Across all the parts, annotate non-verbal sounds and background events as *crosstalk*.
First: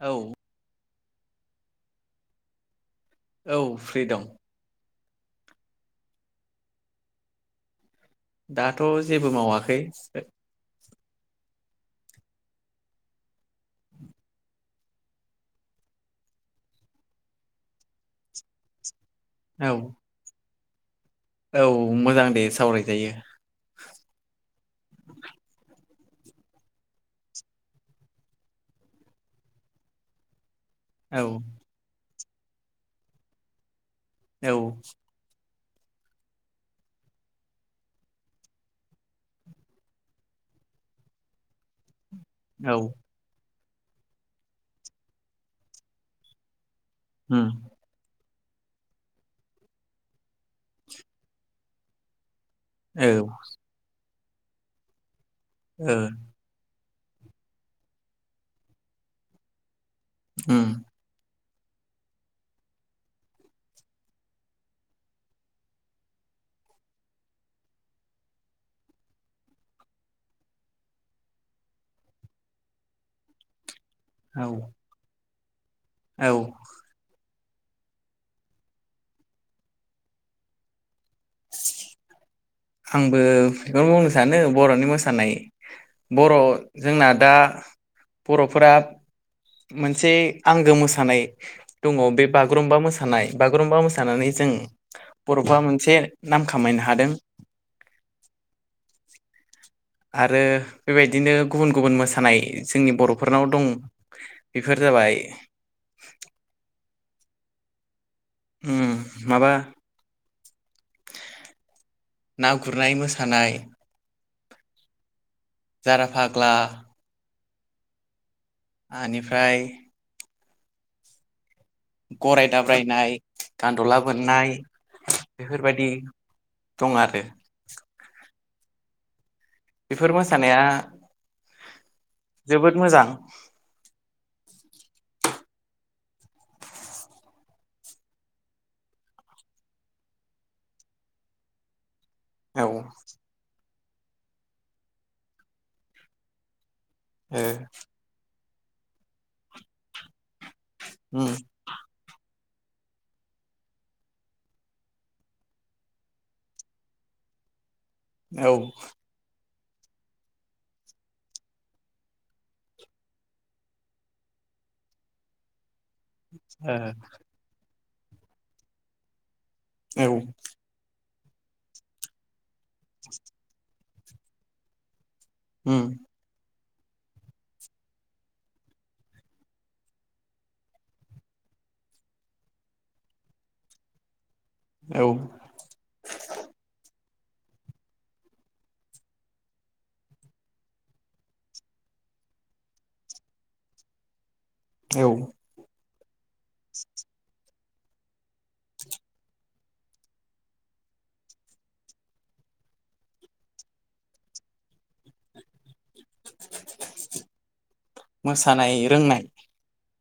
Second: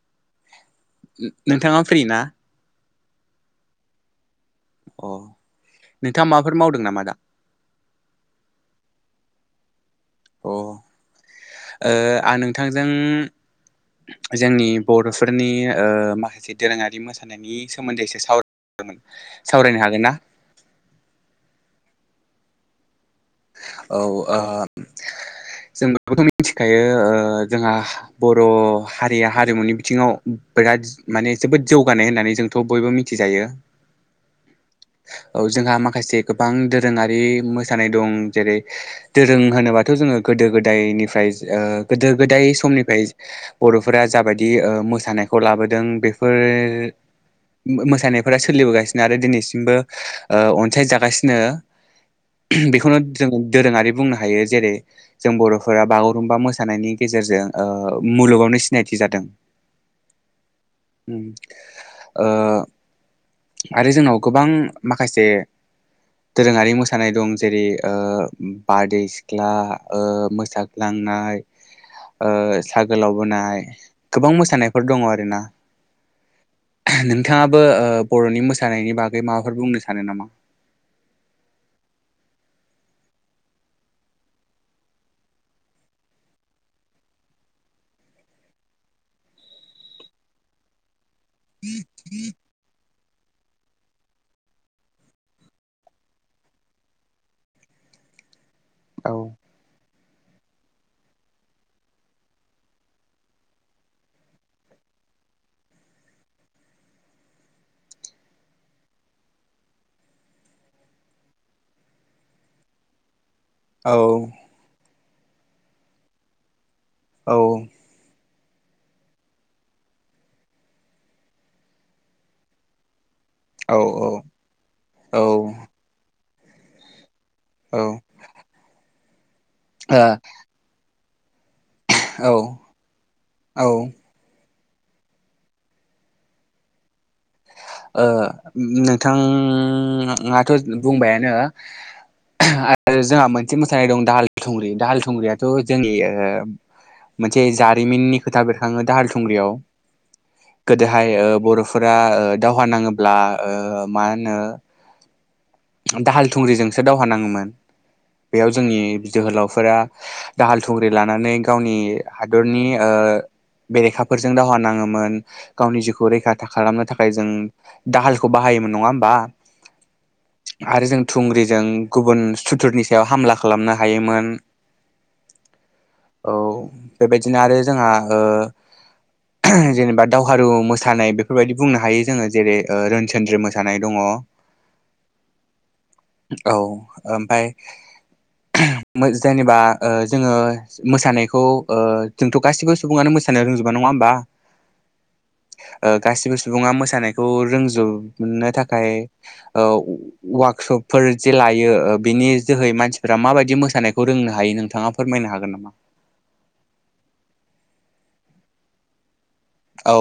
औ नोंथाङा फ्रि ना औ फ्रि दं अ नोंथाङा माबाफोर मावदों नामा दा दाथ' जेबो मावाखै अ ओ आं नोंथांजों जोंनि बर'फोरनि ओ माखासे दोरोङारि मोसानायनि सोमोन्दैसो सावरायगोमोन औ सावरायनो हागोन ना औ मोजां दे सावरायजायो औ ओ जों बेखौथ' मिथिखायो जोंहा बर' हारिया हारिमुनि बिथिङाव बिराद औ माने जोबोद जौगानाय होननानै जोंथ' बयबो मिथिजायो। औ औ जोंहा माखासे गोबां दोरोङारि मोसानाय दं जेरै दोरों होनोबाथ' जोंङो गोदो गोदायनिफ्राय ओ गोदो गोदाय औ समनिफाय बर'फोरा जाबायदि ओ मोसानायखौ लाबोदों बेफोर उम मोसानाय फोरा सोलिबोगासिनो आरो दिनैसिमबो अनसायजागासिनो बेखौनो औ जोंङो दोरोंङारि बुंनो हायो जेरै जों बर'फोरा ओ बागुरुम्बा मोसानायनि गेजेरजों ओ मुलुगावनो सिनायथि जादों। *inaudible* ओ आरो जोंनाव गोबां माखासे दोरोङारि मोसानाय दं। जेरै ओ बारदै सिख्ला, ओ मोसाग्लांनाय, ओ सा गोलाव बोनाय। गोबां औ मोसानायफोर दङ आरोना। औ। थाङाबो ओ बर'नि मोसानायनि बागै माबाफोर बुंनो सानो नामा? *inaudible* आंबो *unintelligible* खौनो बुंनो सानो बर'नि मोसानाय, बर' जोंना दा बर'फोरा मोनसे आंगो मोसानाय दङ, बे बागुरुमबा मोसा सानाय। बागुरुम्बा मोसानानै जों बर'फ्रा मोनसे नाम खामायनो हादों। औ। आरो बेबायदिनो गुबुन गुबुन मोसानाय जोंनि बर'फोरनाव दं। बेफोर जाबाय उम माबा ना गुरनाय मोसा औ। जाराफाग्ला। औ। आनिफाय गराय दाब्रायनाय। औ गान्द'ला औ बोननाय औ बेफोरबादि दं आरो। औ। बेफोर मोसानाया ओ औ जोबोद मोजां। औ ओ ओ नोंथाङाथ' बुंबायानो औ आरो जोंहा मोनसे मो सानाय दं, दाहाल थुंग्रि। दाहाल थुंग्रियाथ' जोंनि ओ मोनसे ओ जारिमिननि खोथा बेर खाङो दाहाल थुंग्रियाव। गोदोहाय ओ उम बर'फोरा ओ दावहा नाङोब्ला ओ मा होनो दाहाल थुंग्रिजोंसो दावहा नाङोमोन। औ बेयाव ओ जोंनि बि जोहोलाव फोरा दाहाल थुंग्रि लानानै गावनि हादरनि ओ बेरेखाफोरजों दावहा नाङोमोन गावनि जिउ खौ रैखाथा खालामनो थाखाय जों दाहालखौ बाहायोमोन नङा होमबा? औ। आरो जों थुंग्रिजों गुबुन सुथुरनि सायाव हामला खालामनो हायोमोन। उम औ। बेबायदिनो आरो जोंहा ओ जेनेबा दावहारु मोसानाय बेफोरबायदि बुंनो हायो जोङो जेरै रोनसोनद्रि मोसानाय दङ। औ औ। ओमफाय मो जेनेबा ओ जोङो मोसानायखौ ओ जोंथ' गासिबो सुबुङानो मोसानो रोंजोबा नङा होमबा? औ। ओ गासिबो सुबुंङा मोसानायखौ रोंजोबनो थाखाय ओ वार्कशपफोर जे लायो बिनि जोहै मानसिफोरा माबायदि मोसानायखौ रोंनो हायो नोंथाङा फोरमायनो हागोन नामा? *unintelligible* मोसानाय रोंनाय। औ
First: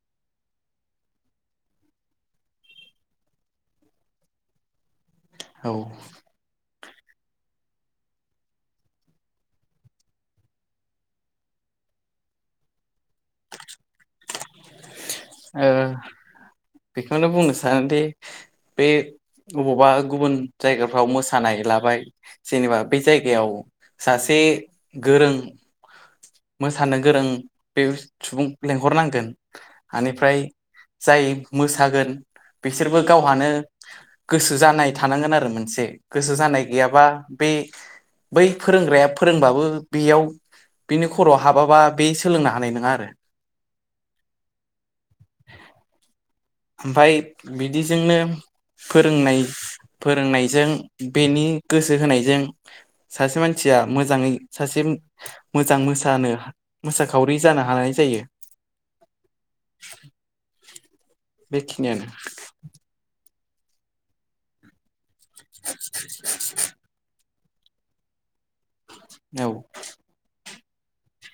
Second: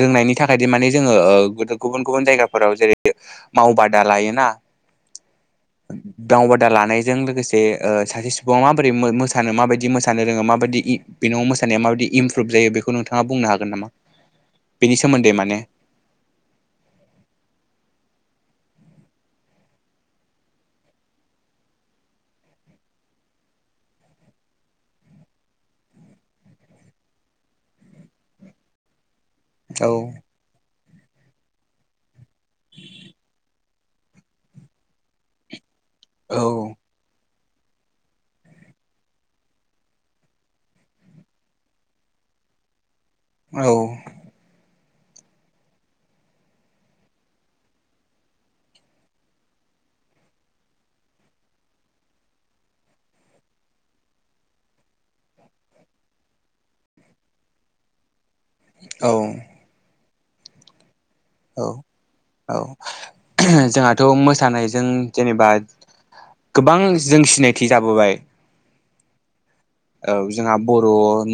रोंनायनि थाखाय दि माने जोङो ओ गुबुन गुबुन जायगाफोराव जेरै मावबादा लायोना। औ। दा लानायजों लोगोसे सासे ओ सुबुंङा माबोरै मो-मोसानो माबायदि मोसानो रोङो माबायदि बेनाव इ मोसानाया माबायदि इमप्रुभ जायो बेखौ नोंथाङा बुंनो हागोन नामा? बेनि सोमोन्दै माने ओ बेखौनो बुंनो सानोदि बे अबावबा गुबुन जायगाफ्राव मोसानाय लाबाय जेनेबा बे जायगायाव सासे गोरों मोसानो गोरों बे सुबुं लेंहरनांगोन। औ आनिफ्राय जाय मोसागोन बिसोरबो गावहानो गोसो जानाय थानांगोन आरो मोनसे। गोसो जानाय गैयाबा बे बै फोरोंग्राया फोरोंबाबो बेयाव बिनि खर'वाव हाबाबा बे सोलोंनो हानाय नङा आरो। औ। ओमफाय बिदिजोंनो फोरोंनाय फोरोंनायजों बेनि गोसो होनायजों सासे मानसिया मोजाङै सासे मोजां मोसानो मोसाखावरि जानो हानाय जायो। औ। *inaudible* औ बेखिनियानो औ। जोंहाथ' मोसानायजों जेनेबा गोबां जों सिनाय थि जाबोबाय औ। औ जोंहा बर'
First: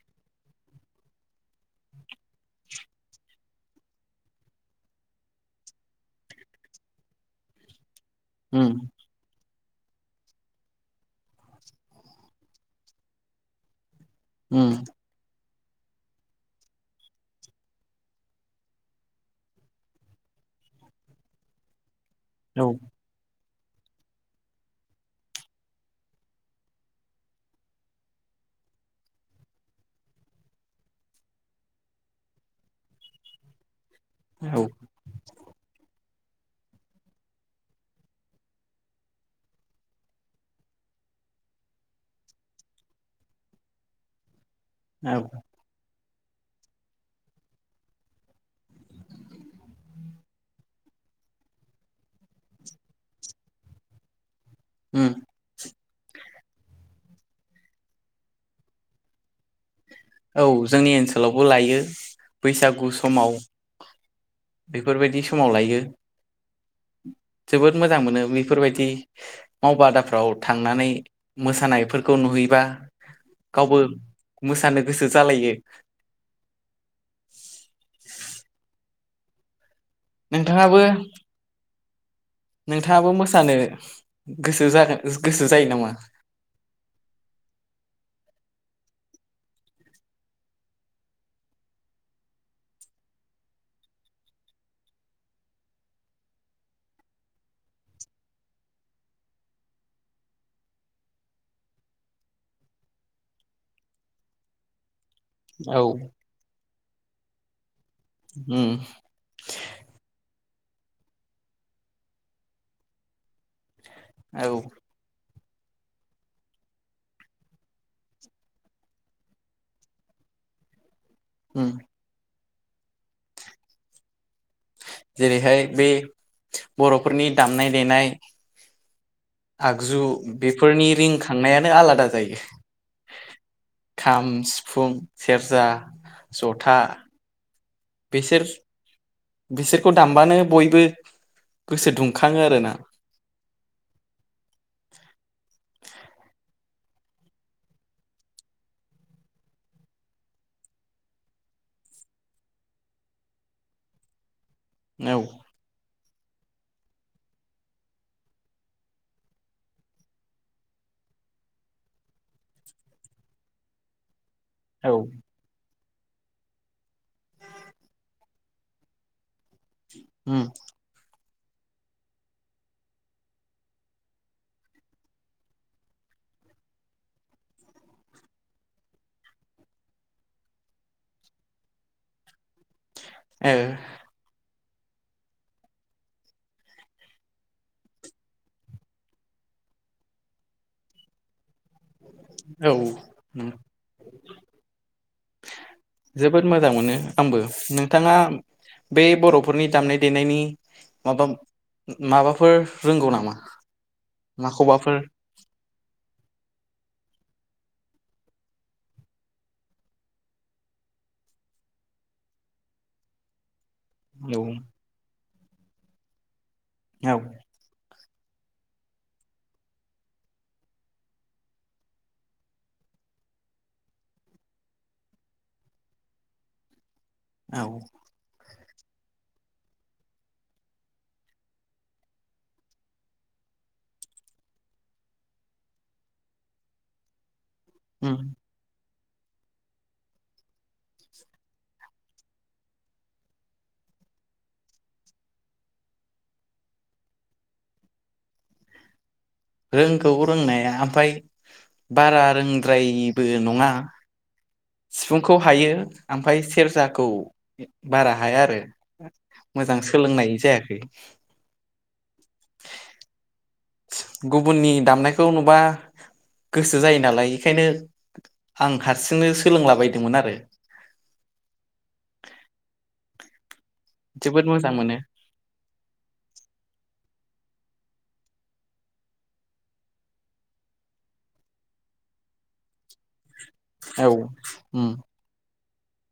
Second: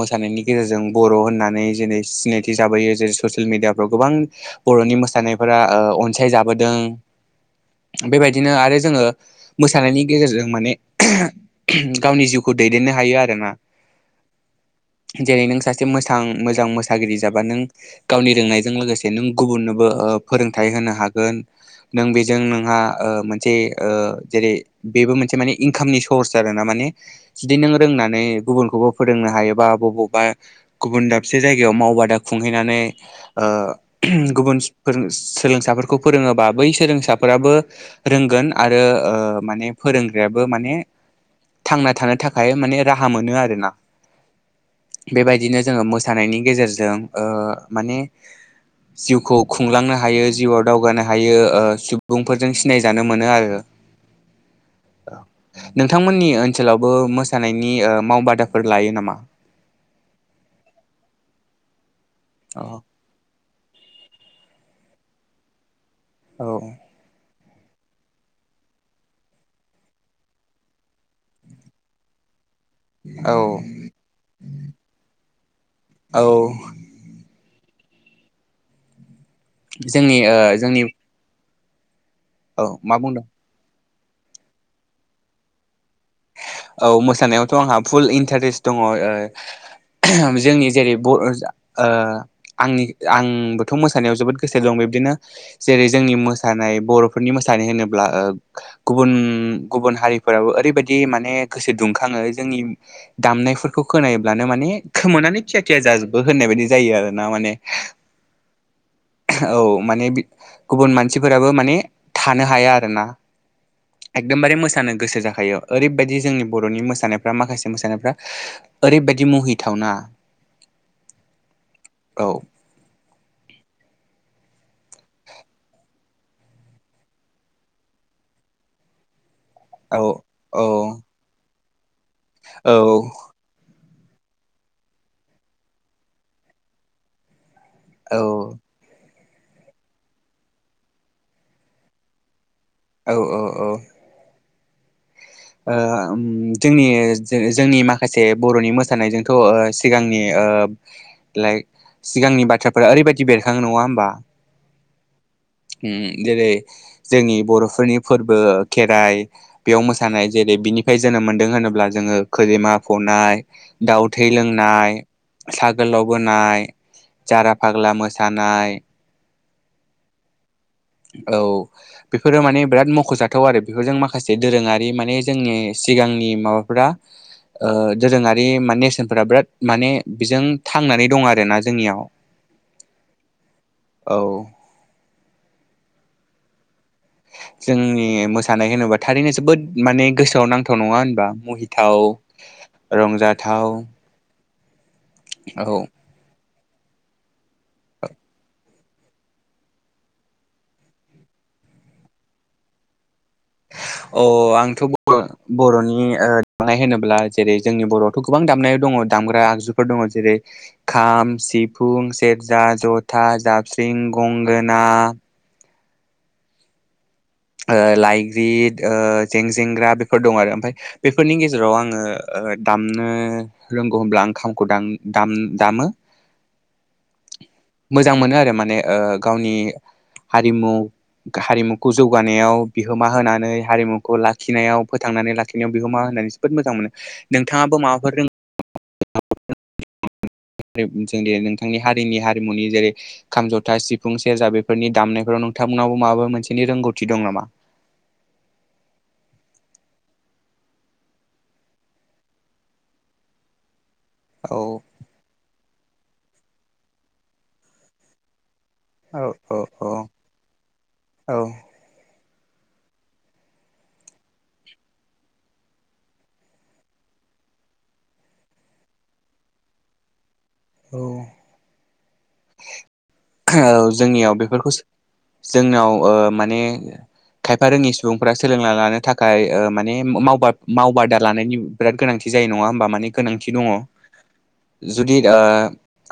मोसानायनि गेजेरजों बर' होननानै जेरै सिनायथि जाबोयो जेरै ससियेल मेडियाफ्राव गोबां बर'नि मोसानायफोरा ओ अनसायजाबोदों। बेबायदिनो उम आरो जोङो मोसानायनि गेजेरजों माने *unintelligible* गावनि जिउखौ दैदेननो हायो आरो। उम *unintelligible* जेरै नों सासे मोजां मोजां मोसागिरि जाबा नों गावनि रोंनायजों लोगोसे नों गुबुननोबो फोरोंथाइ होनो हागोन नों बेजों औ नोंहा ओ जे ओ जेरै बेबो मोनसे मानि इनकामनि सर्स आरोना माने जुदि नों रोंनानै गुबुनखौबो फोरोंनो हायोबा बबावबा गुबुन दाबसे जायगायाव मावबादा खुंहैनानै ओ औ गुबुन गुबुन सोलोंसाफोरखौ फोरोङोबा बै सोलोंसाफोराबो रोंगोन आरो ओ माने फोरोंग्रायाबो माने थांना थानो थाखाय माने राहा मोनो आरो ना औ बेबायदिनो जोङो मोसा मोसानायनि गेजेरजों ओ माने जिउखौ खुंलांनो हायो जिउआव दावगानो हायो ओ सुबुंफोरजों सिनायजानो मोनो आरो औ उम *inaudible* नोंथांमोननि ओनसोलावबो मोसानाय नि ओ मावबादाफोर लायो नामा? औ जोंनि ओनसोलावबो लायो अ बैसागु समाव बेफोरबायदि समाव लायो औ जोबोद मोजां मोनो बेफोरबायदि मावबादाफ्राव थांनानै मोसानायफोरखौ नुहैबा औ गावबो मोसानो गोसो जालायो *unintelligible* औ जोंनि ओ नोंथाङाबो जोंनि औ मा नोंथाङाबो बुंदों मोसानो गोसो जागोन गोसो जायो नामा? औ मोसानायावथ आंहा फुल इन्टारेस्ट दङ ओ जोंनि जेरै बर ओ आंनि आंबोथ मोसानायाव जोबोद गोसो दं बिबदिनो जेरै जोंनि मोसानाय बर'फोरनि मोसानाय होनोब्ला ओ गुबुन गुबुन हारिफोराबो ओरैबायदि बिदि माने गोसो दुंखाङो जोंनि दामनायफोरखौ खोनायोब्लानो माने खोमनानै थिया थिया औ जाजोबो होननाय बायदि जायो आरो ना माने उम औ माने गुबुन मानसिफोराबो माने थानो हाया आरोना औ एकदमबारे मोसानो गोसो जाखा हायो *inaudible* ओरैबायदि जोंनि बर'नि मोसानायफ्रा माखासे मोसानायफ्रा ओरैबायदि मुहिथावना उम औ जेरैहाय बे बर'फोरनि दामनाय देनाय औ आगजु औ बेफोरनि रिंखांनाया आलादा जायो औ खाम सिफुं सेरजा जथा। औ बेसोर बिसोरखौ दामबानो बयबो गोसो दुंखाङो आरोना। औ औ औ ओ जोंनि जोंनि माखासे बर'नि मोसानायजोंथ' ओ सिगांनि ओ लाइक सिगांनि बाथ्राफोरा ओरैबायदि बेरखाङो नङा होमबा औ उम जेरै जोंनि बर'फोरनि फोरबो खेराइ बेयाव मोस सानाय जेरै बिनिफ्राय जोनोम मोनदों होनोब्ला जोङो खैजेमा फ'नाय दाउ थै औ लोंनाय सा गोलाव बोनाय जारा फाग्ला मोसानाय। ओम औ बेफोरो माने बिराद मख'जाथाव आरो बेफोरजों माखासे दोरोङारि माने जोंनि सिगांनि माबाफोरा ओ दोरोङारि मानि नेरसोनफोरा बिराद माने बेजों थांनानै दं आरोना जोंनियाव। औ। औ जोंनि मोसानाय होनोबा थारैनो जोबोद माने गोसोआव नांथाव नङा होनबा महि थाव औ उम रंजाथाव। औ। जोबोद मोजां मोनो आंबो नोंथाङा बे बर'फोरनि दामनाय देनायनि माबा माबाफोर रोंगौ नामा। अ आंथ' माखौबाफोर बर' बर'नि ओ दामनाय होनोब्ला जेरै जोंनि बर'आवथ' गोबां दामनाय दङ दामग्रा आगजुफोर दङ जेरै खाम सिफुं सेरजा जथा जाब स्रिं औ गंगोना, औ ओ लाइग्रिद ओ जेंजेंग्रा बेफोर दं आरो ओमफाय बेफोरनि गेजेराव आङो ओ दामनो रोंगौ होनब्ला आं खामखौ दाम दाम दामो। औ मोजां मोनो आरो माने ओ गावनि हारिमु हारिमुखौ जौग गानायाव बिहोमा होनानै हारिमुखौ लाखिनायाव फोथांनानै लाखिनायाव बिहोमा होनानै जोबोद मोजां मोनो। नोंथाङाबो माबाफोर उम रों जोंनि नोंथांनि हारिनि हारिमुनि जेरै खाम जथा सिफुं सेरजा बेफोरनि दामनायफोराव नोंथांमोनाव माबा मोनसेनि रोंगौथि दं नामा? रोंगौ रोंनाया ओमफाय बारा रोंद्रायिबो नङा। औ सिफुंखौ हायो। ओमफाय सेरजाखौ बारा हाया आरो। औ औ मोजां औ सोलोंनाय जायाखै। *inaudible* औ गुबुननि दामनायखौ नुबा गोसो जायो नालाय बेखायनो आं हारसिंनो सोलोंलाबायदोंमोन आरो। औ औ जोंनियाव जोबोद बेफोरखौ मोजां मोनो जोंनाव ओ माने खायफा रोङि सुबुंफोरा सोलोंना लानो थाखाय ओ माने मावबाद मावबादा लानायनि बिराद गोनांथि जायो नङा होमबा माने गोनां थि दङ। औ उम जुदि ओ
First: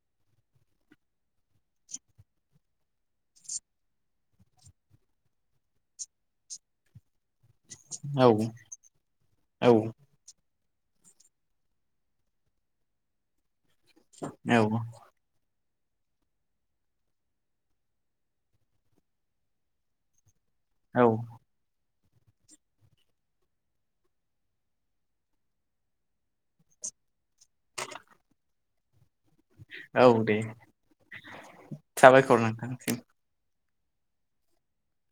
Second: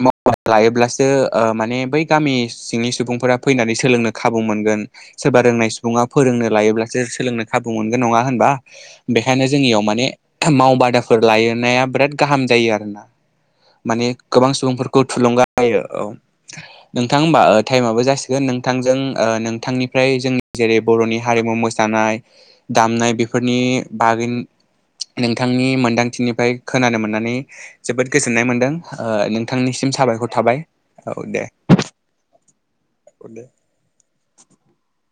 मावबादा लायोब्लासो ओ माने बै गामि सिंनि सुबुंफोरा फैनानै सोलोंनो खाबु मोनगोन सोरबा रोंनाय सुबुङा फोरोंनो लायोब्लासो सोलोंनो खाबु मोनगोन नङा औ होनबा? बेखायनो औ जोंनियाव माने मावबादाफोर लायोनाया बिराद गाहाम जायो आरोना। माने गोबां औ सुबुंफोरखौ थुलुंगा आयो औ नोंथां हमबा ओ टाइमाबो जासिगोन नोंथांजों ओ नोंथांनिफ्राय जोंनि जेरै औ बर'नि हारिमु मोसानाय दामनाय बेफोरनि बागै नोंथांनि मोनदांथिनिफ्राय खोनानो मोननानै जोबोद गोजोननाय मोनदों ओ नों थांनिसिम औ साबायखर दे थाबाय औ दे साबायखर नोंथांनिसिम *inaudible*